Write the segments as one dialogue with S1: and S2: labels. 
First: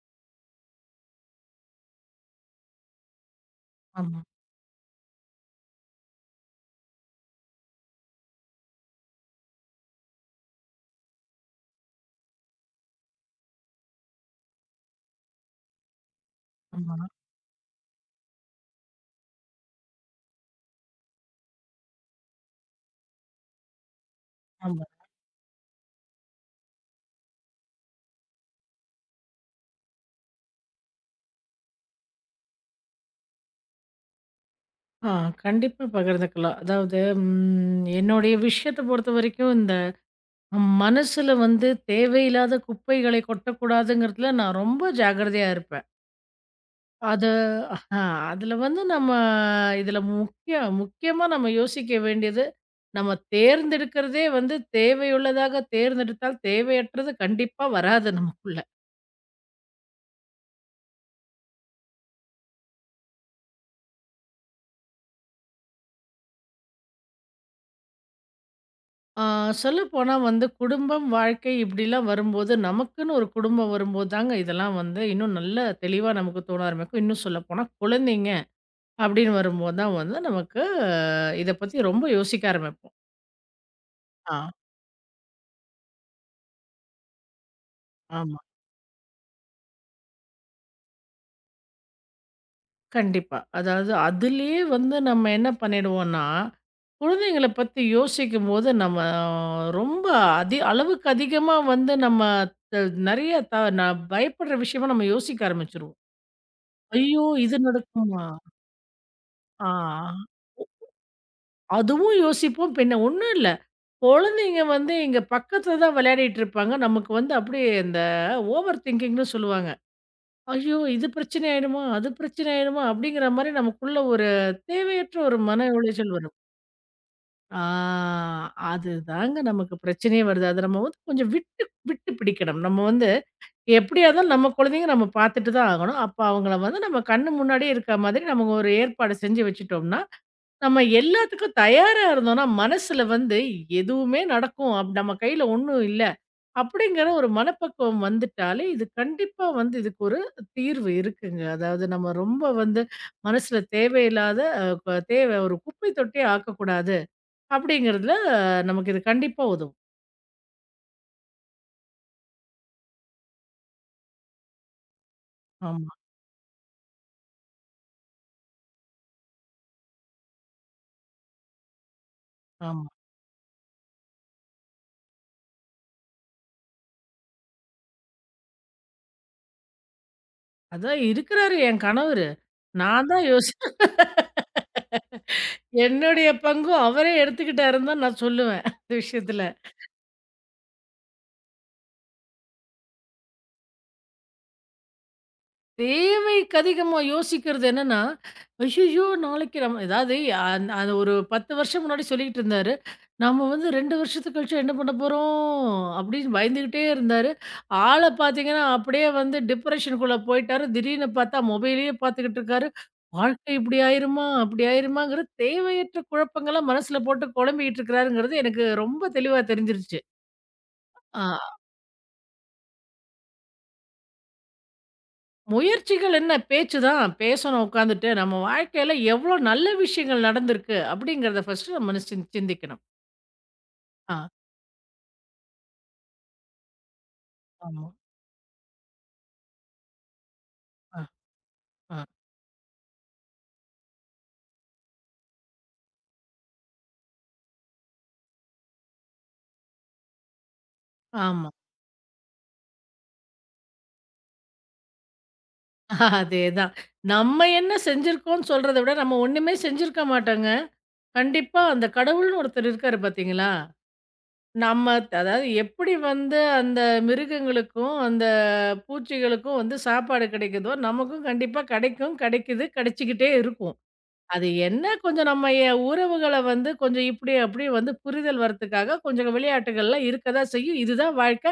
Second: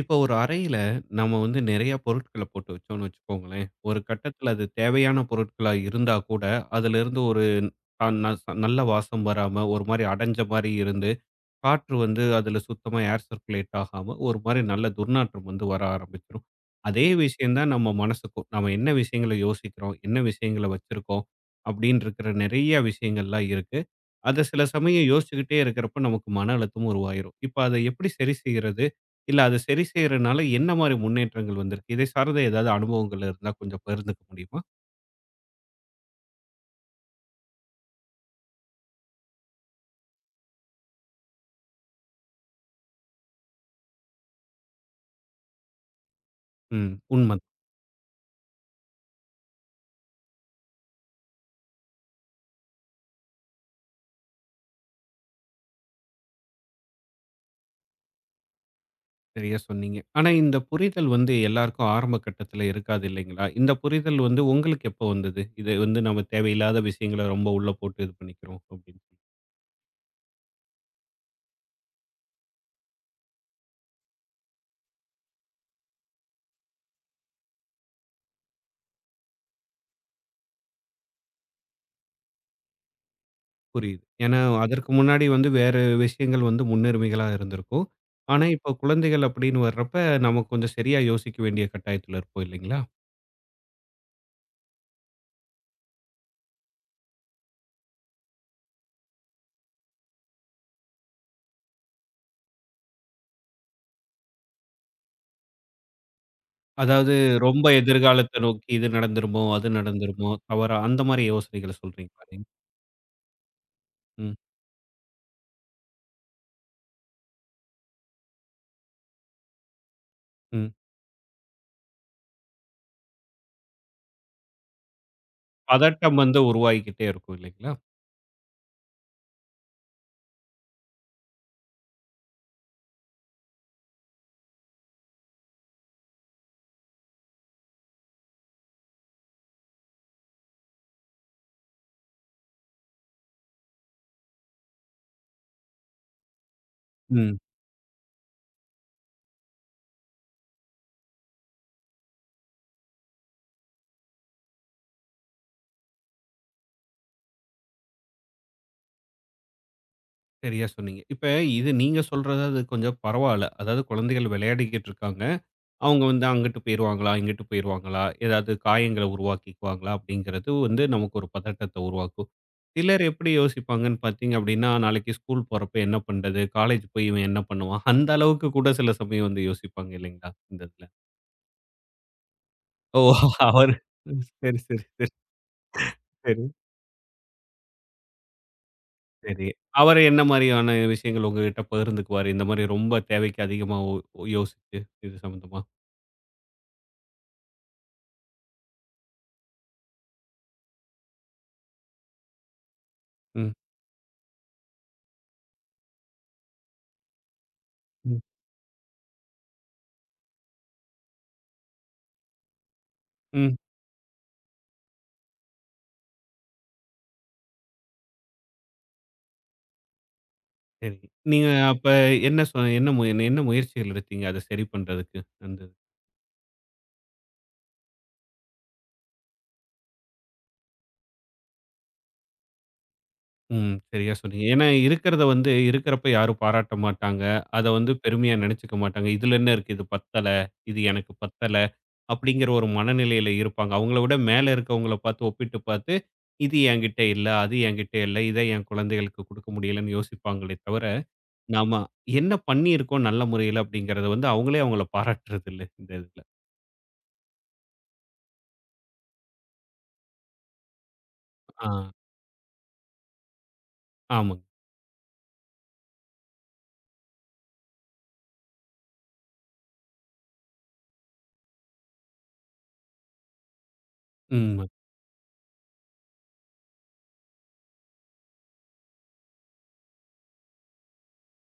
S1: இப்போ ஒரு அறையில நம்ம வந்து நெறைய பொருட்கள போட்டு வச்சோம்னு வச்சுக்கோங்களேன். ஒரு
S2: ஆமா,
S1: கட்டத்தில அது தேவையான பொருட்களா இருந்தா கூட, அதிலிருந்து ஒரு அ ந நல்ல வாசம் வராம ஒரு மாரி அடைஞ்ச மாரி இருந்து, காற்று வந்து அதுல சுத்தமா ஏர் சர்க்குலேட் ஆகாம, ஒரு மாரி நல்ல துர்நாற்றம் வந்து வர ஆரம்பிச்சுரும். அதே
S2: ஆமா,
S1: விஷயம் தான் நம்ம மனசுக்கும். நம்ம என்ன விஷயங்கள யோசிக்கிறோம், என்ன விஷயங்கள வச்சிருக்கோம், அப்படின்னு இருக்கிற நெறைய விஷயங்கள்லாம் இருக்கு. அத சில
S2: ஆமா.
S1: சமயம் யோசிச்சுக்கிட்டே இருக்கிறப்ப நமக்கு மன அழுத்தம் உருவாயிரும். இப்ப அத எப்படி சரி செய்யறது? இல்ல அத சரி செய்யறனால என்ன மாரி முன்னேற்றங்கள் வந்திருக்கு? இதை சார்ந்த ஏதாவது அனுபவங்கள் இருந்தா கொஞ்சம் பகிர்ந்துக்க முடியுமா?
S2: ஆ கண்டிப்பா பகிர்ந்துக்கலாம். அதாவது, என்னுடைய விஷயத்த பொறுத்தவரைக்கும், இந்த மனசுல வந்து தேவையில்லாத குப்பைகளை கொட்டக்கூடாதுங்கிறதுல நான் ரொம்ப ஜாக்கிரதையா இருப்பேன்.
S1: ம்.
S2: அது
S1: உண்ம.
S2: ஆ அதில வந்து நம்ம இதில முக்கியமா நம்ம யோசிக்க வேண்டியது, நம்ம தேர்ந்தெடுக்கிறதே வந்து தேவையுள்ளதாக தேர்ந்தெடுத்தால் தேவையற்றது கண்டிப்பா வராது நமக்குள்ள.
S1: சரியா சொன்னீங்க. ஆனா, இந்த புரிதல் வந்து எல்லாருக்கும் ஆரம்ப கட்டத்துல இருக்காது இல்லைங்களா? இந்த புரிதல் வந்து உங்களுக்கு எப்போ வந்தது? இது வந்து நம்ம தேவையில்லாத விஷயங்கள ரொம்ப உள்ள போட்டு இது பண்ணிக்கிறோம் அப்படின்னு சொல்லி.
S2: ஆ, சொல்லப்போனா வந்து குடும்பம், வாழ்க்கை இப்படிலாம் வரும்போது, நமக்குன்னு ஒரு குடும்பம் வரும்போது தாங்க இதெல்லாம் வந்து இன்னும் நல்ல தெளிவா நமக்கு தோண ஆரம்பிக்கும். இன்னும் சொல்லப்போனா குழந்தைங்க அப்படின்னு வரும்போது தான் வந்து நமக்கு இத பத்தி ரொம்ப யோசிக்க ஆரம்பிப்போம்.
S1: புரியுது.
S2: ஆ,
S1: ஏன்னா, அதற்கு முன்னாடி வந்து வேற விஷயங்கள் வந்து முன்னுரிமைகளா இருந்திருக்கும்.
S2: ஆமா.
S1: ஆனா, இப்போ குழந்தைகள் அப்படின்னு வர்றப்ப, நம்ம கொஞ்சம் சரியா யோசிக்க வேண்டிய கட்டாயத்துல இருப்போம் இல்லைங்களா?
S2: கண்டிப்பா. அதாவது அதிலேயே வந்து நம்ம என்ன பண்ணிடுவோம்னா, குழந்தைங்கள பத்தி யோசிக்கும்போது நம்ம ரொம்ப அளவுக்கு அதிகமா வந்து நம்ம த நெறைய நான் பயப்படுற விஷயமா நம்ம யோசிக்க ஆரம்பிச்சுருவோம்.
S1: அதாவது
S2: ஐயோ! இது
S1: ரொம்ப
S2: நடக்குமா?
S1: எதிர்காலத்த நோக்கி இது நடந்துருமோ,
S2: ஆ,
S1: அது நடந்துருமோ, தவறா அந்த மாரி யோசனைகள
S2: அதுவும்
S1: சொல்றீங்களா நீங்க?
S2: யோசிப்போம். பின்ன ஒண்ணும் இல்ல.
S1: ம்,
S2: குழந்தைங்க வந்து இங்க பக்கத்துல தான் விளையாடிட்டு இருப்பாங்க. நமக்கு வந்து அப்படியே இந்த ஓவர் திங்கிங்ன்னு சொல்லுவாங்க.
S1: ம்.
S2: ஐயோ! இது பிரச்சனை ஆயிடுமா? அது பிரச்சனை ஆயிடுமா? அப்படிங்கிற மாரி நமக்குள்ள ஒரு தேவையற்ற ஒரு மன உளைச்சல்
S1: பதட்டம்
S2: வரும்.
S1: வந்து உருவாகிக்கிட்டே இருக்கும் இல்லைங்களா?
S2: ஆ அதுதாங்க நமக்கு பிரச்சனையே வருது. அத நம்ம வந்து கொஞ்சம் விட்டு விட்டு பிடிக்கணும். நம்ம வந்து எப்படியா இருந்தாலும் நம்ம குழந்தைங்க நம்ம பார்த்துட்டு தான் ஆகணும். அப்ப அவங்கள வந்து நம்ம கண்ணு முன்னாடியே இருக்க மாதிரி நம்ம ஒரு ஏற்பாடு செஞ்சு வச்சுட்டோம்னா, நம்ம எல்லாத்துக்கும் தயாரா இருந்தோம்னா, மனசுல வந்து எதுவுமே நடக்கும். நம்ம கையில ஒண்ணும் இல்ல. அப்படிங்கிற ஒரு
S1: ம்.
S2: மனப்பக்குவம் வந்துட்டாலே, இது கண்டிப்பா வந்து இதுக்கு ஒரு தீர்வு இருக்குங்க. அதாவது நம்ம ரொம்ப வந்து மனசுல தேவையில்லாத அ ப தேவை ஒரு குப்பை தொட்டியா ஆக்கக்கூடாது. அப்படிங்கிறதுல நமக்கு இது கண்டிப்பா உதவும்.
S1: சரியா சொன்னீங்க. இப்ப இது நீங்க சொல்றது அது கொஞ்சம் பரவால்ல. அதாவது குழந்தைகள் விளையாடிக்கிட்டு இருக்காங்க.
S2: ஆமா,
S1: அவங்க வந்து அங்கிட்டு போயிருவாங்களா, இங்கிட்டு போயிருவாங்களா, ஏதாவது காயங்கள உருவாக்கிக்குவாங்களா அப்படிங்கிறது வந்து நமக்கு ஒரு பதட்டத்த உருவாக்கும்.
S2: ஆமா.
S1: சிலர் எப்படி யோசிப்பாங்கன்னு பார்த்தீங்க அப்படின்னா, நாளைக்கு ஸ்கூல் போறப்ப என்ன பண்றது? காலேஜ் போய் இவன் என்ன பண்ணுவான்? அந்த அளவுக்கு கூட சில சமயம் வந்து யோசிப்பாங்க இல்லைங்களா? இந்த இதுல.
S2: அதான் இருக்கிறாரு என் கணவரு.
S1: ஓ!
S2: நான் தான் யோசி
S1: அவரு சரி, சரி, சரி,
S2: என்னுடைய
S1: சரி,
S2: பங்கும் அவரே எடுத்துக்கிட்டாருன்னு தான் நான் சொல்லுவேன் இந்த விஷயத்துல.
S1: சரி. அவரு என்ன மாரியான விஷயங்கள் உங்ககிட்ட பகிர்ந்துக்குவாரு? இந்த மாரி ரொம்ப தேவைக்கு அதிகமா யோசிச்சு இது சம்மந்தமா?
S2: தேவைக்கு அதிகமா யோசிக்கிறது என்னன்னா, "ஐய்யய்யோ! நாளைக்கு நம்ம" எதாவது அது ஒரு 10 வருஷம் முன்னாடி சொல்லிக்கிட்டு இருந்தாரு. நம்ம
S1: ம்.
S2: வந்து 2 வருஷத்துக்கு கழிச்சு என்ன பண்ண போறோம்? அப்படின்னு பயந்துகிட்டே இருந்தாரு. ஆள
S1: ம்.
S2: பார்த்தீங்கன்னா, அப்படியே வந்து டிப்ரஷனுக்குள்ள போயிட்டாரு. திடீர்னு பார்த்தா மொபைலயே பார்த்துக்கிட்டு இருக்காரு. வாழ்க்கை
S1: ம்.
S2: இப்படி ஆயிருமா? அப்படி ஆயிருமாங்கிற தேவையற்ற குழப்பங்கள மனசுல போட்டு குழம்பிக்கிட்டு இருக்கிறாருங்கிறது எனக்கு ரொம்ப தெளிவா தெரிஞ்சிருச்சு.
S1: சரி.
S2: ஆ.
S1: நீங்க அப்ப என்ன சொ என்ன மு என்ன முயற்சிகள் எடுத்தீங்க? அத சரி பண்றதுக்கு? அந்த
S2: முயற்சிகள் என்ன பேச்சு தான் பேசணும் உட்காந்துட்டு. நம்ம வாழ்க்கையில எவ்வளோ நல்ல விஷயங்கள் நடந்திருக்கு அப்படிங்கிறத ஃபர்ஸ்ட்டு நம்ம சிந்திக்கணும்.
S1: ம். சரியா
S2: ஆ,
S1: சொன்னீங்க. ஏன்னா இருக்கிறத வந்து இருக்கிறப்ப யாரும் பாராட்ட மாட்டாங்க. அத
S2: ஆமா.
S1: வந்து பெருமையா நினைச்சுக்க மாட்டாங்க. "இதுல என்ன இருக்கு? இது பத்தல. இது
S2: ஆ,
S1: எனக்கு பத்தல."
S2: ஆ,
S1: அப்படிங்கிற ஒரு மனநிலையில இருப்பாங்க. அவங்கள விட மேல இருக்கவங்கள பார்த்து ஒப்பிட்டு பார்த்து, "இது என்கிட்ட இல்ல. அது என்கிட்ட இல்ல. இத என் குழந்தைகளுக்கு குடுக்க முடியலன்னு" யோசிப்பாங்களே தவிர,
S2: ஆமா.
S1: நாம என்ன பண்ணியிருக்கோம் நல்ல முறையில அப்படிங்கிறத வந்து அவங்களே அவங்கள பாராட்டுறது இல்ல இந்த இதுல.
S2: அதேதான். நம்ம என்ன செஞ்சிருக்கோம்ன்னு சொல்றத விட நம்ம ஒண்ணுமே செஞ்சிருக்க மாட்டோங்க. கண்டிப்பா
S1: ஆ.
S2: அந்த கடவுள்ன்னு ஒருத்தர் இருக்காரு பார்த்தீங்களா?
S1: ஆமா.
S2: நம்ம அதாவது எப்படி வந்து அந்த மிருகங்களுக்கும், அந்த பூச்சிகளுக்கும் வந்து சாப்பாடு கிடைக்குதோ, நமக்கும் கண்டிப்பா கிடைக்கும், கிடைக்குது, கிடைச்சுக்கிட்டே இருக்கும். அது
S1: ம்.
S2: என்ன கொஞ்சம் நம்ம உறவுகள வந்து கொஞ்சம் இப்படி அப்படி வந்து புரிதல் வரதுக்காக கொஞ்சம் விளையாட்டுகள்லாம் இருக்கதான் செய்யும். இதுதான் வாழ்க்கை.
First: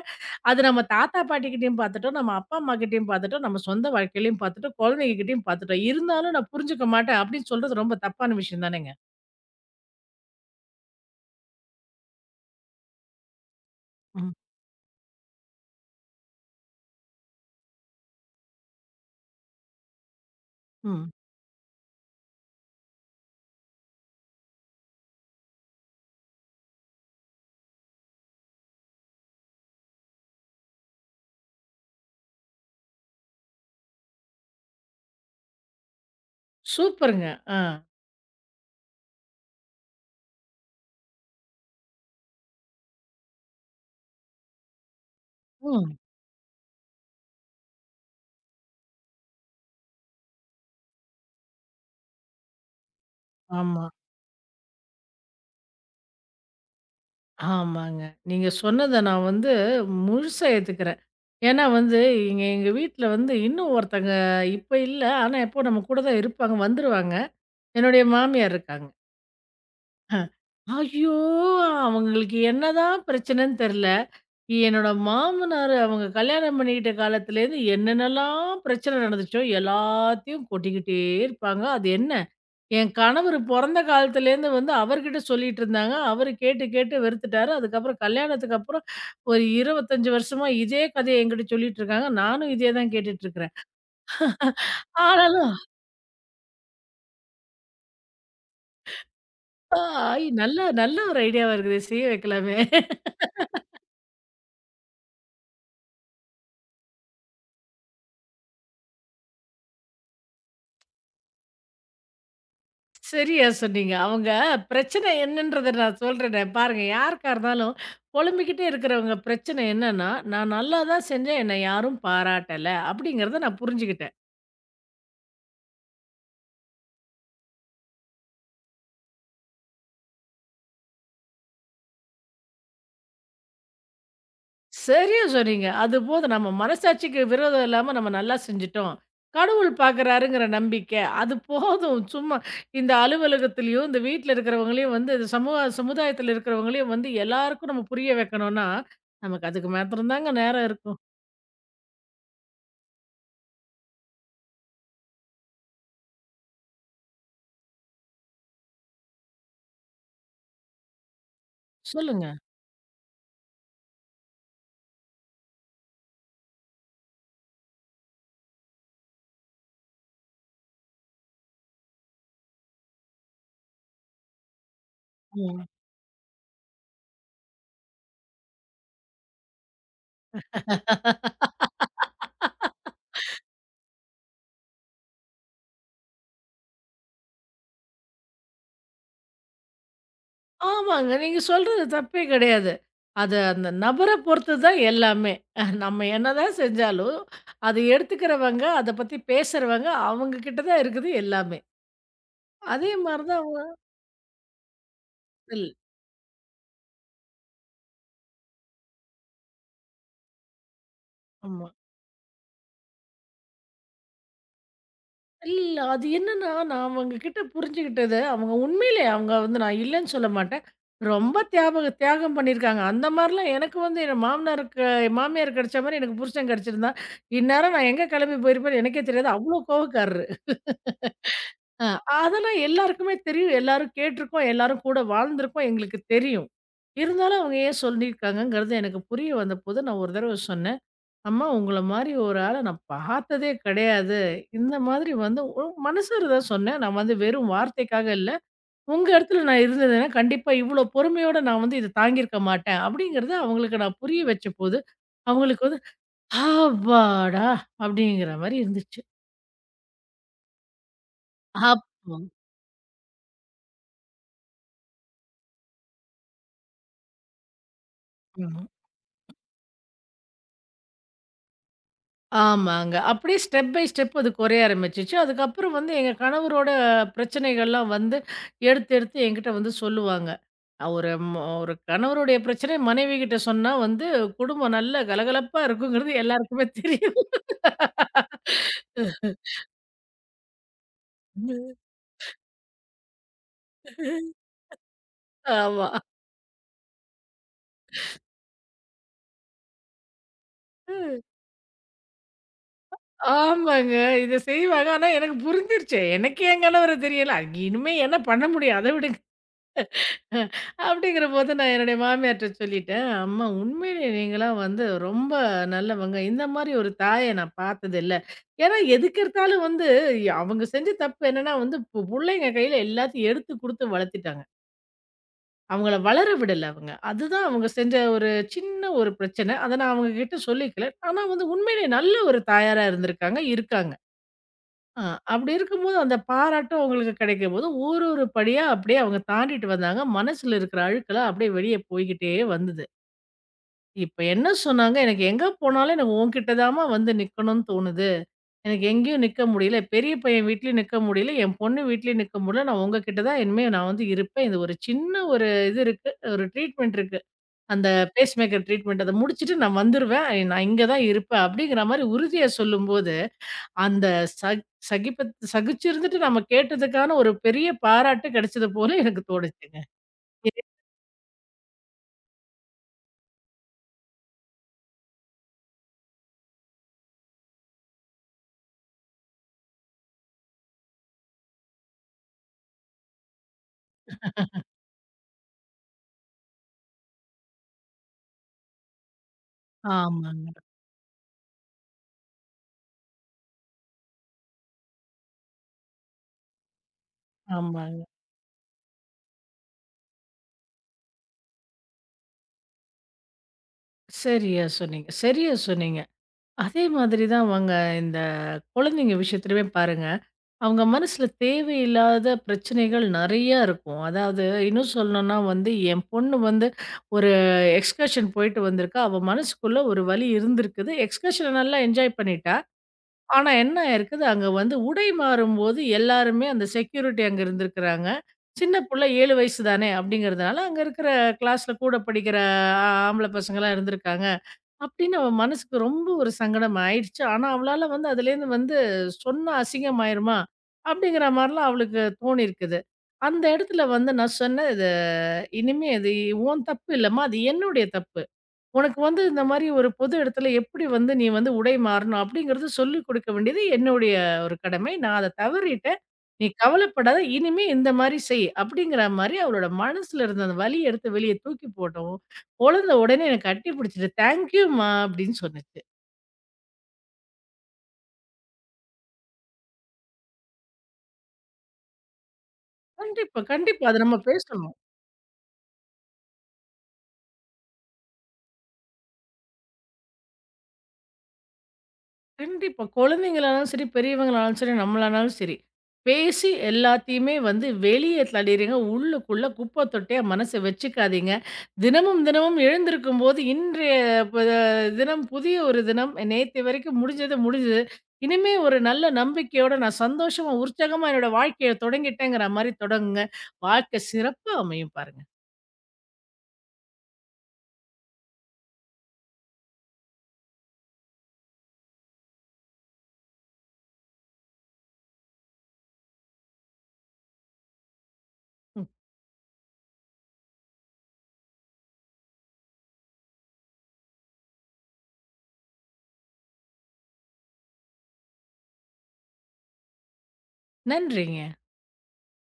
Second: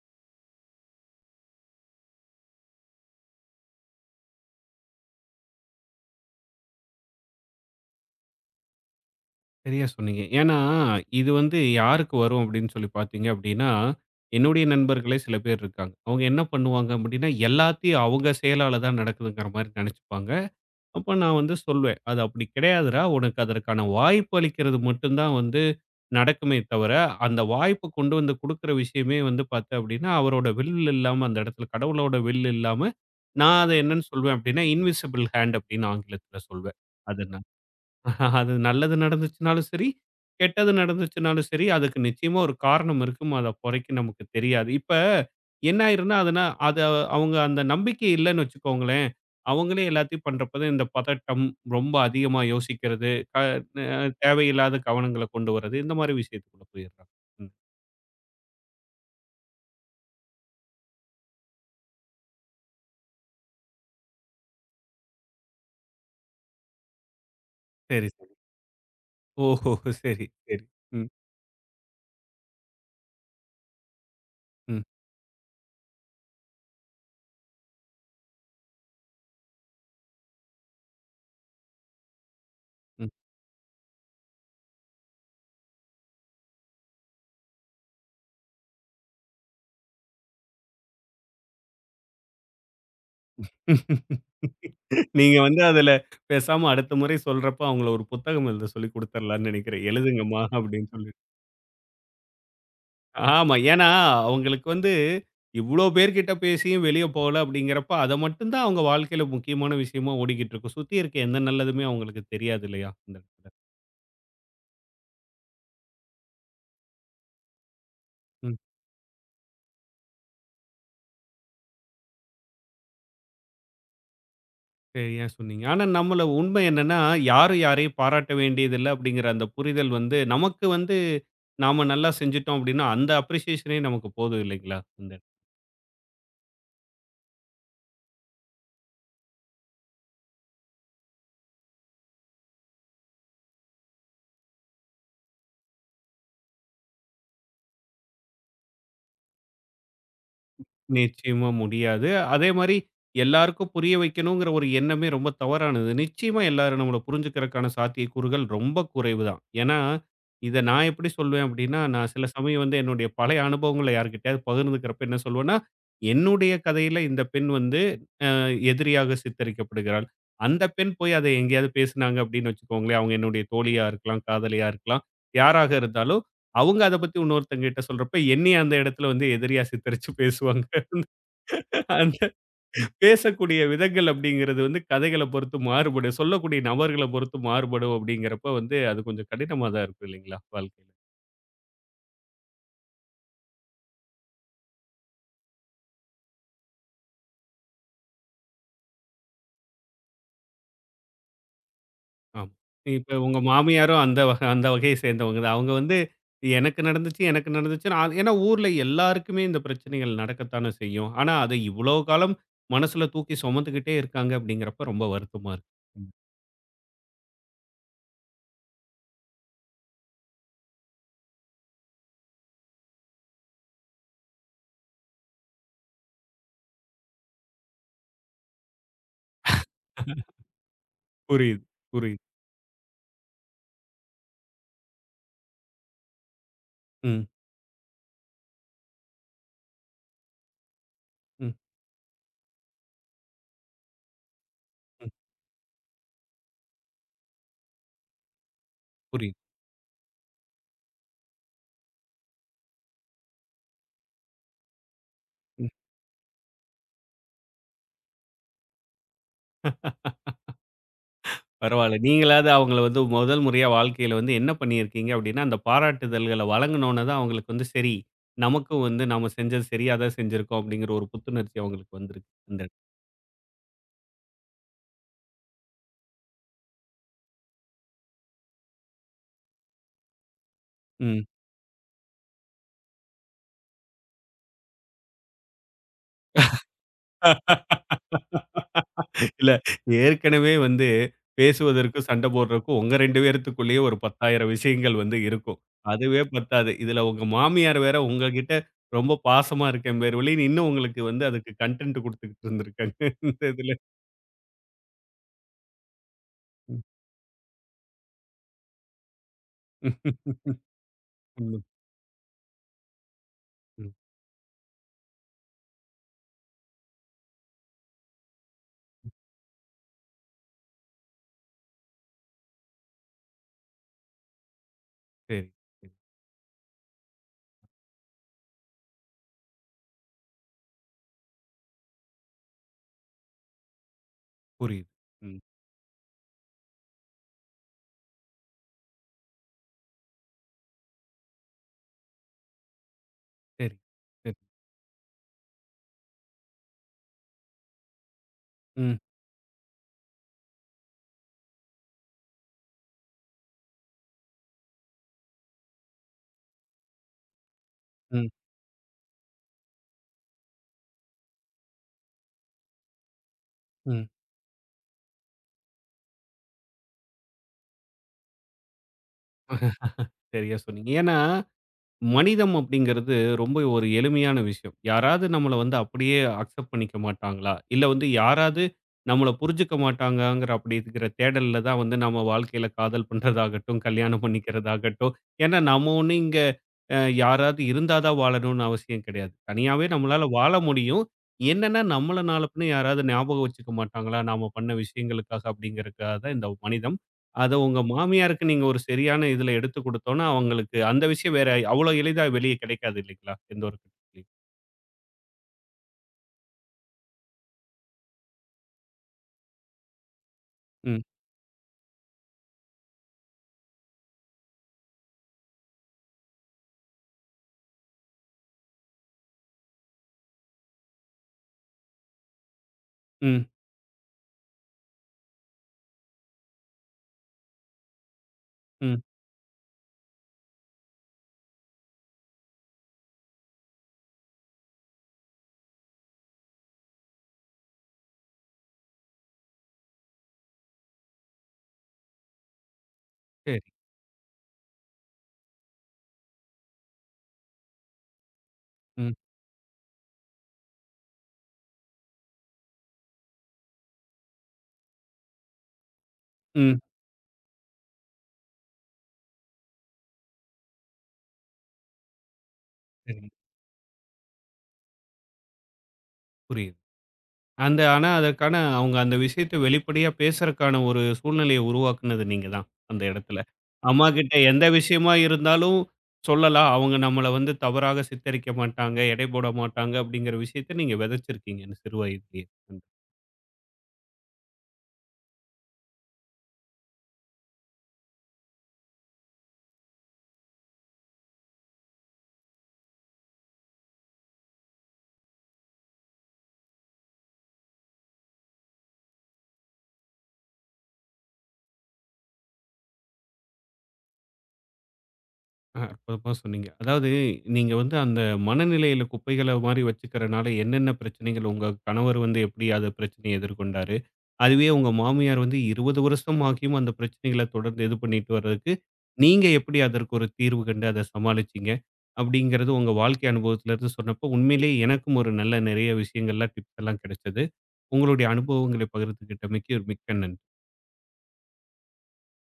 S2: அது நம்ம தாத்தா பாட்டிகிட்டயும் பார்த்துட்டோம், நம்ம அப்பா அம்மாகிட்டயும் பார்த்துட்டோம், நம்ம சொந்த வாழ்க்கையிலயும் பார்த்துட்டோம், குழந்தைங்ககிட்டயும் பார்த்துட்டோம். இருந்தாலும் நான் புரிஞ்சுக்க மாட்டேன் அப்படின்னு சொல்றது ரொம்ப தப்பான விஷயம் தானேங்க?
S1: சரியா சொன்னீங்க. ஏன்னா, இது வந்து யாருக்கு வரும் அப்படின்னு சொல்லி பார்த்தீங்க அப்படின்னா,
S2: ம்.
S1: என்னுடைய நண்பர்களே சில பேர் இருக்காங்க. அவங்க என்ன பண்ணுவாங்க அப்படின்னா, எல்லாத்தையும் அவங்க செயலால தான் நடக்குதுங்கிற மாரி நெனச்சுப்பாங்க.
S2: ம்.
S1: அப்ப நான் வந்து சொல்வேன், "அது அப்படி கிடையாதுடா. உனக்கு அதற்கான வாய்ப்பு அளிக்கிறது மட்டும் தான் வந்து நடக்குமே தவிர, அந்த வாய்ப்ப கொண்டு வந்து குடுக்குற விஷயமே வந்து பார்த்தேன் அப்படின்னா, அவரோட வில் இல்லாம அந்த இடத்துல கடவுளோட வில் இல்லாம, நான் அத என்னன்னு சொல்வேன் அப்படின்னா, இன்விசிபிள் ஹேண்ட் அப்படின்னு ஆங்கிலத்தில சொல்வேன். அத
S2: சூப்பருங்க.
S1: நான்"
S2: ஆ.
S1: அது நல்லது நடந்துச்சுனாலும் சரி, கெட்டது நடந்துச்சுனாலும் சரி, அதுக்கு நிச்சயமா ஒரு காரணம் இருக்கும். அத அப்போதைக்கு நமக்கு தெரியாது. இப்ப என்ன
S2: ம்.
S1: ஆயிரும்னா, அதுனா அத அவங்க அந்த நம்பிக்கை இல்லன்னு வச்சுக்கோங்களேன், அவங்களே எல்லாத்தையும் பண்றப்ப தான் இந்த பதட்டம், ரொம்ப அதிகமா யோசிக்கிறது, ந
S2: ஆமா.
S1: தேவையில்லாத கவனங்கள கொண்டு வர்றது, இந்த மாரி விஷயத்துக்குள்ள போயிடுறாங்க. ம்.
S2: ஆமாங்க. நீங்க சொன்னத நான் வந்து முழுசா ஏத்துக்கிறேன். ஏன்னா வந்து இங்க எங்க வீட்ல வந்து இன்னும் ஒருத்தங்க இப்ப இல்ல. ஆனா எப்போ நம்ம கூட தான் இருப்பாங்க, வந்துருவாங்க. என்னுடைய
S1: சரி, சரி.
S2: மாமியார் இருக்காங்க.
S1: ஓஹோ! சரி,
S2: அஹ்,
S1: சரி. ம்,
S2: ஐயோ! அவங்களுக்கு என்னதான் பிரச்சனைன்னு தெரியல.
S1: ம்,
S2: என்னோட மாமனார் அவங்க கல்யாணம் பண்ணிக்கிட்ட காலத்துலேருந்து என்னென்னலாம் பிரச்சனை நடந்துச்சோ எல்லாத்தையும் கொட்டிக்கிட்டே இருப்பாங்க. அது என்ன, என்
S1: ம்.
S2: கணவர் பொறந்த காலத்துலேருந்து வந்து அவர்கிட்ட சொல்லிட்டு இருந்தாங்க. அவரு கேட்டு கேட்டு வெறுத்துட்டாரு. அதுக்கப்புறம் கல்யாணத்துக்கு அப்புறம் ஒரு 25 வருஷமா இதே கதைய என்கிட்ட சொல்லிட்டு இருக்காங்க. நானும் இதே தான் கேட்டுட்டு இருக்கிறேன்.
S1: நீங்க
S2: ஆனாலும்,
S1: வந்து அதுல பேசாம அடுத்த முறை சொல்றப்ப அவங்கள ஒரு புத்தகம் எழுத சொல்லி குடுத்துரலாம்ன்னு
S2: ஆ,
S1: நெனைக்கிறேன். எழுதுங்கம்மா
S2: நல்ல
S1: அப்படின்னு
S2: நல்ல
S1: சொல்லி.
S2: ஒரு ஐடியாவா இருக்குதே! செய்ய வைக்கலாமே!
S1: ஆமா. ஏன்னா, அவங்களுக்கு வந்து இவ்ளோ பேர்கிட்ட பேசியும் வெளிய போல அப்படிங்கிறப்ப, அத மட்டும் தான் அவங்க வாழ்க்கையில முக்கியமான விஷயமா ஓடிக்கிட்டு இருக்கும். சுத்தி இருக்க எந்த நல்லதுமே அவங்களுக்கு தெரியாது இல்லையா? இந்த
S2: சரியா
S1: இடத்துல.
S2: சொன்னீங்க. அவங்க பிரச்சனை என்னன்றத நான் சொல்றேனே, பாருங்க யாருக்கா இருந்தாலும்
S1: ம்.
S2: புலம்பிக்கிட்டே இருக்கிறவங்க பிரச்சனை என்னன்னா, "நான் நல்லா தான் செஞ்சேன். என்னை யாரும் பாராட்டல." அப்படிங்கிறத நான் புரிஞ்சுகிட்டேன்.
S1: சரியா சொன்னீங்க. ஆனா நம்மள உண்மை என்னன்னா, யாரும் யாரையும் பாராட்ட வேண்டியதில்ல அப்படிங்கிற அந்த புரிதல் வந்து நமக்கு வந்து நாம நல்லா செஞ்சுட்டோம் அப்படின்னா, அந்த அப்ரிசியேஷனே நமக்கு போதும் இல்லைங்களா? அந்த
S2: சரியா சொன்னீங்க. அது போதும். நம்ம மனசாட்சிக்கு விரோதம் இல்லாம நம்ம நல்லா செஞ்சுட்டோம். கடவுள் பார்க்குறாருங்கிற நம்பிக்கை. அது போதும். சும்மா இந்த அலுவலகத்திலயும், இந்த வீட்ல இருக்கிறவங்களையும் வந்து இந்த சமூக சமுதாயத்தில இருக்கிறவங்களையும் வந்து எல்லாருக்கும் நம்ம புரிய வைக்கணும்னா, நமக்கு அதுக்கு மாத்திரம் தாங்க நேரம் இருக்கும்.
S1: நிச்சயமா முடியாது. அதே மாரி எல்லாருக்கும் புரிய வைக்கணுங்கிற ஒரு எண்ணமே ரொம்ப தவறானது. நிச்சயமா எல்லாரும் நம்மள புரிஞ்சுக்கிறக்கான சாத்தியக்கூறுகள் ரொம்ப குறைவு தான். ஏன்னா, இத நான் எப்படி சொல்வேன் அப்படின்னா, நான் சில
S2: சொல்லுங்க.
S1: சமயம் வந்து என்னுடைய பழைய அனுபவங்கள யார்கிட்டயாவது பகிர்ந்துக்கிறப்ப என்ன சொல்வேன்னா, என்னுடைய கதையில இந்த பெண் வந்து அ எதிரியாக சித்தரிக்கப்படுகிறாள். அந்த பெண் போய் அத எங்கேயாவது பேசுனாங்க அப்படின்னு வச்சுக்கோங்களேன், அவங்க என்னுடைய தோழியா இருக்கலாம், காதலியா இருக்கலாம்,
S2: ம்.
S1: யாராக இருந்தாலும் அவங்க அத பத்தி இன்னொருத்தங்க கிட்ட சொல்றப்ப, என்னைய அந்த இடத்துல வந்து எதிரியா சித்தரிச்சு பேசுவாங்க. அந்த பேசக்கூடிய விதங்கள் அப்படிங்கிறது வந்து கதைகள பொறுத்து மாறுபடும். சொல்லக்கூடிய நபர்கள பொறுத்து மாறுபடும் அப்படிங்கிறப்ப வந்து அது கொஞ்சம் கடினமா தான் இருக்கும் இல்லைங்களா? வாழ்க்கையில.
S2: ஆமாங்க. நீங்க சொல்றது தப்பே கிடையாது. அது அந்த நபர பொறுத்து தான் எல்லாமே. நம்ம என்னதான் செஞ்சாலும், அத எடுத்துக்கிறவங்க, அத பத்தி பேசுறவங்க, அவங்க கிட்ட தான் இருக்குது எல்லாமே.
S1: ஆமா.
S2: அதே
S1: இப்ப
S2: மாரி
S1: உங்க
S2: தான் அவங்கள்.
S1: மாமியாரும் அந்த அந்த வகையை சேர்ந்தவங்க தான். அவங்க வந்து எனக்கு நடந்துச்சு, எனக்கு நடந்துச்சுன்னு அது ஏன்னா ஊர்ல எல்லாருக்குமே இந்த பிரச்சனைகள் நடக்கத்தானே செய்யும். ஆனா அத
S2: ஆமா.
S1: இவ்வளோ காலம் மனசுல தூக்கி சுமந்துக்கிட்டே இருக்காங்க அப்படிங்கிறப்ப ரொம்ப வருத்தமா இருக்கு.
S2: இல்ல அது
S1: ம்.
S2: என்னன்னா, நான் அவங்க கிட்ட புரிஞ்சுகிட்டது, அவங்க உண்மையிலே அவங்க வந்து நான் இல்லன்னு சொல்ல மாட்டேன். ரொம்ப தியாகம் பண்ணியிருக்காங்க. அந்த மாரிலாம் எனக்கு வந்து என் மாமனாருக்கு மாமியார் கிடைச்ச மாரி எனக்கு புருஷன் கிடைச்சிருந்தா, இந்நேரம் நான் எங்க கிளம்பி போயிருப்பேன்னு எனக்கே தெரியாது. அவ்ளோ கோவக்காரரு.
S1: புரியுது,
S2: அ
S1: புரியுது.
S2: அதெல்லாம் எல்லாருக்குமே தெரியும். எல்லாரும் கேட்டுருக்கோம். எல்லாரும் கூட வாழ்ந்திருக்கோம். எங்களுக்கு தெரியும்.
S1: ம்,
S2: இருந்தாலும் அவங்க ஏன் சொல்லியிருக்காங்கங்கிறது எனக்கு புரிய வந்தபோது, நான் ஒரு தடவ சொன்னேன். "அம்மா
S1: ம்,
S2: உங்கள மாரி ஒரு ஆள நான் பார்த்ததே கிடையாது. இந்த
S1: ம்.
S2: மாதிரி வந்து" மனசார தான் சொன்னேன். நான் வந்து வெறும் வார்த்தைக்காக இல்ல. "உங்க
S1: புரியுது.
S2: இடத்துல நான் இருந்ததுன்னா, கண்டிப்பா இவ்ளோ பொறுமையோட நான் வந்து இத தாங்கியிருக்க மாட்டேன்." அப்படிங்கிறத அவங்களுக்கு நான் புரிய வச்சபோது, அவங்களுக்கு வந்து "அப்பாடா!" அப்படிங்கிற மாரி இருந்துச்சு.
S1: பரவால்ல.
S2: அப்போ
S1: நீங்களாவது அவங்கள வந்து முதல் முறையா வாழ்க்கையில வந்து என்ன பண்ணியிருக்கீங்க அப்டின்னா, அந்த பாராட்டுதல்கள வழங்குனோன தான் அவங்களுக்கு வந்து சரி,
S2: ம்.
S1: நமக்கும் வந்து நாம செஞ்சது சரியா தான் செஞ்சிருக்கோம் அப்டிங்கிற ஒரு புத்துணர்ச்சி அவங்களுக்கு வந்திருக்கு. அந்த இடத்துல.
S2: ஆமாங்க. அப்படியே ஸ்டெப் பை ஸ்டெப் அது குறைய ஆரம்பிச்சுச்சு. அதுக்கப்புறம் வந்து எங்க கணவரோட பிரச்சனைகள்லாம் வந்து எடுத்து என்கிட்ட வந்து சொல்லுவாங்க. அ ஒரு
S1: ம்.
S2: மொ ஒரு கணவருடைய பிரச்சனை மனைவிகிட்ட சொன்னா வந்து குடும்பம் நல்ல கலகலப்பா இருக்குங்கிறது எல்லாருக்குமே தெரியும்.
S1: இல்ல ஏற்கனவே வந்து பேசுவதற்கும், சண்ட போடுறதுக்கும் உங்க 2 பேத்துக்குள்ளேயே ஒரு 10,000 விஷயங்கள் வந்து இருக்கும்.
S2: ஆமா.
S1: அதுவே பத்தாது. இதுல உங்க மாமியார் வேற உங்ககிட்ட ரொம்ப பாசமா இருக்கேன் பேர் வழி, இன்னும் உங்களுக்கு வந்து அதுக்கு கன்டென்ட் குடுத்துக்கிட்டு இருந்திருக்காங்க. இந்த இதுல.
S2: ஆமாங்க. இத செய்வாங்க. ஆனா எனக்கு புரிஞ்சிருச்சு. எனக்கு என் கணவர தெரியல. இனிமே என்ன பண்ண முடியும்? அத விடுங்க.
S1: ம்.
S2: அப்படிங்கிறபோது
S1: ம்.
S2: நான் என்னுடைய மாமியார்ட்ட சொல்லிட்டேன், "அம்மா
S1: ம்.
S2: உண்மையிலேயே நீங்கலாம் வந்து ரொம்ப நல்லவங்க. இந்த மாரி ஒரு தாய நான் பார்த்ததில்ல." ஏன்னா எதுக்கெடுத்தாலும் வந்து அவங்க செஞ்ச தப்பு என்னன்னா வந்து புள்ளைங்க கையில எல்லாத்தையும் எடுத்து குடுத்து வளர்த்துட்டாங்க.
S1: சரி, சரி.
S2: அவங்கள வளர விடல அவங்க. அதுதான் அவங்க செஞ்ச ஒரு சின்ன ஒரு பிரச்சனை. அத நான் அவங்க கிட்ட சொல்லிக்கல. ஆனா வந்து உண்மையிலேயே நல்ல ஒரு தாயாரா இருந்திருக்காங்க, இருக்காங்க.
S1: புரியுது.
S2: ஆ,
S1: ம்.
S2: அப்படி இருக்கும்போது அந்த பாராட்டும் அவங்களுக்கு கிடைக்கும்போது, ஒரு ஒரு படியா அப்படியே அவங்க தாண்டிட்டு வந்தாங்க. மனசுல இருக்கிற அழுக்கெல்லாம் அப்படியே வெளிய போய்க்கிட்டே வந்தது.
S1: சரி.
S2: இப்ப
S1: சரி.
S2: என்ன சொன்னாங்க, "எனக்கு எங்க போனாலும் எனக்கு உன்கிட்ட தாம்மா வந்து நிக்கணும்னு தோணுது. எனக்கு
S1: ம்.
S2: எங்கேயும் நிக்க முடியல. பெரிய பையன் வீட்லயும் நிக்க முடியல. என் பொண்ணு வீட்லயும் நிக்க முடியல. நான் உங்ககிட்ட தான் இனிமே நான் வந்து இருப்பேன். இது ஒரு சின்ன ஒரு இது இருக்கு. ஒரு ட்ரீட்மெண்ட் இருக்கு. அந்த
S1: ம்.
S2: Pacemaker treatment. அத முடிச்சுட்டு நான் வந்துருவேன். நான் இங்க தான் இருப்பேன்." அப்படிங்கிற மாரி உறுதியா சொல்லும்போது
S1: ம்.
S2: அந்த சகி சகிப்பு சகிச்சிருந்துட்டு நம்ம கேட்டதுக்கான ஒரு பெரிய பாராட்டு கிடைச்சது போல எனக்கு தோணுச்சுங்க.
S1: சரியா சொன்னீங்க. ஏன்னா, மனிதம் அப்படிங்கிறது ரொம்ப ஒரு எளிமையான விஷயம். யாராவது நம்மள வந்து அப்படியே அக்செப்ட் பண்ணிக்க மாட்டாங்களா? இல்ல வந்து யாராவது நம்மள புரிஞ்சுக்க மாட்டாங்கங்கிற அப்படிங்கிற தேடல்ல தான் வந்து நம்ம வாழ்க்கையில காதல் பண்றதாகட்டும், கல்யாணம் பண்ணிக்கிறதாகட்டும். ஏன்னா நம்ம ஒண்ணு இங்க யாராவது இருந்தா தான் வாழணும்னு அவசியம் கிடையாது. தனியாவே நம்மளால
S2: ஆமாங்க,
S1: வாழ முடியும். என்னன்னா நம்மள நாள பின்ன யாராவது ஞாபகம் வச்சுக்க மாட்டாங்களா? நாம பண்ண விஷயங்களுக்காக அப்படிங்கிறதுக்காக தான் இந்த மனிதம். அத உங்க
S2: ஆமாங்க.
S1: மாமியாருக்கு நீங்க ஒரு சரியான இதுல எடுத்து குடுத்தோம்னா, அவங்களுக்கு அந்த விஷயம் வேற அவ்ளோ எளிதா வெளிய கிடைக்காது இல்லைங்களா? எந்த ஒரு கட்டத்திலயும்.
S2: சரியா சொன்னீங்க, சரியா சொன்னீங்க. அதே மாதிரி தான் அவங்க இந்த குழந்தைங்க விஷயத்திலயுமே பாருங்க, அவங்க
S1: ம்,
S2: மனசுல தேவையில்லாத பிரச்சனைகள் நெறையா இருக்கும். அதாவது இன்னும் சொல்லணும்னா வந்து என் பொண்ணு வந்து ஒரு எக்ஸ்கர்ஷன் போயிட்டு வந்திருக்கா. அவ மனசுக்குள்ள ஒரு வலி இருந்திருக்குது. எக்ஸ்கர்ஷன நல்லா என்ஜாய் பண்ணிட்டா.
S1: ம்,
S2: ஆனா என்ன இருக்குது, அங்க வந்து உடை மாறும்போது எல்லாருமே அந்த செக்யூரிட்டி அங்க இருந்திருக்கிறாங்க. சின்ன
S1: ம்.
S2: புள்ள 7 வயசு தானே அப்படிங்கிறதுனால, அங்க இருக்கிற கிளாஸ்ல கூட படிக்கிற ஆம்பள பசங்கலாம் இருந்திருக்காங்க. அப்படின்னு அவ மனசுக்கு ரொம்ப ஒரு சங்கடம் ஆயிடுச்சு. ஆனா அவளால வந்து அதுலேருந்து வந்து சொன்னா அசிங்கமாயிருமா? அப்படிங்கிற மாரிலாம் அவளுக்கு தோணியிருக்குது. அந்த
S1: சரி.
S2: இடத்துல வந்து நான் சொன்னேன், "இது இனிமே இது உன் தப்பு இல்லம்மா. அது என்னுடைய தப்பு. உனக்கு
S1: ம்,
S2: வந்து இந்த மாரி ஒரு பொது இடத்துல எப்படி வந்து நீ வந்து உடை மாறணும் அப்படிங்கிறது சொல்லிக் கொடுக்க வேண்டியது என்னுடைய ஒரு கடமை. நான் அத தவறிட்டேன். நீ
S1: ம்.
S2: கவலைப்படாத. இனிமே இந்த மாரி செய்." அப்படிங்கிற மாரி அவளோட மனசுல இருந்த அந்த வலிய எடுத்து வெளிய தூக்கி போட்டவும், குழந்தை உடனே
S1: சரிங்க.
S2: என்ன கட்டி பிடிச்சுட்டு, "தேங்க் யூ மா" அப்படின்னு சொன்னுச்சு.
S1: புரியுது. அந்த ஆனா அதற்கான அவங்க அந்த விஷயத்த வெளிப்படையா பேசுறக்கான ஒரு சூழ்நிலைய உருவாக்குனது நீங்க தான், அந்த இடத்துல.
S2: கண்டிப்பா, கண்டிப்பா. அத நம்ம
S1: அம்மாகிட்ட எந்த
S2: பேசணும்.
S1: விஷயமா இருந்தாலும் சொல்லலாம். அவங்க நம்மள வந்து தவறாக சித்தரிக்க மாட்டாங்க, எடை போட மாட்டாங்க அப்படிங்கிற விஷயத்த நீங்க விதைச்சிருக்கீங்க, இந்த சிறு வயதிலேயே.
S2: கண்டிப்பா. குழந்தைங்களானாலும் சரி, பெரியவங்களானாலும் சரி, நம்மளானாலும் சரி. பேசி எல்லாத்தையுமே வந்து வெளிய தள்ளிருங்க. உள்ளுக்குள்ள குப்பை தொட்டியா மனச வச்சுக்காதீங்க. தினமும், தினமும் எழுந்திருக்கும்போது இன்றைய ப தினம் புதிய ஒரு தினம். நேத்து வரைக்கும் முடிஞ்சது முடிஞ்சது. இனிமே ஒரு நல்ல நம்பிக்கையோட நான் சந்தோஷமா, உற்சாகமா என்னோட வாழ்க்கைய தொடங்கிட்டேங்கிற மாரி தொடங்குங்க. வாழ்க்கை சிறப்பா அமையும் பாருங்க.
S1: ஆ, அற்புதமா சொன்னீங்க. அதாவது நீங்க வந்து அந்த மனநிலையில குப்பைகள மாரி வச்சுக்கிறனால என்னென்ன பிரச்சனைகள் உங்க கணவர் வந்து எப்படி அத பிரச்சனைய எதிர்கொண்டாரு? அதுவே உங்க மாமியார் வந்து 20 வருஷம் ஆகியும் அந்த பிரச்சனைகள தொடர்ந்து இது பண்ணிட்டு வர்றதுக்கு,
S2: ம்.
S1: நீங்க எப்படி அதற்கு ஒரு தீர்வு கண்டு அத சமாளிச்சீங்க? அப்படிங்கிறது உங்க வாழ்க்கை அனுபவத்திலிருந்து சொன்னப்போ, உண்மையிலேயே எனக்கும் ஒரு நல்ல நெறைய விஷயங்கள்லாம் டிப்ஸ் எல்லாம் கிடைச்சது. உங்களுடைய அனுபவங்களை பகிர்ந்துகிட்டமைக்கு ஒரு மிக்க நன்றி.
S2: நன்றிங்க.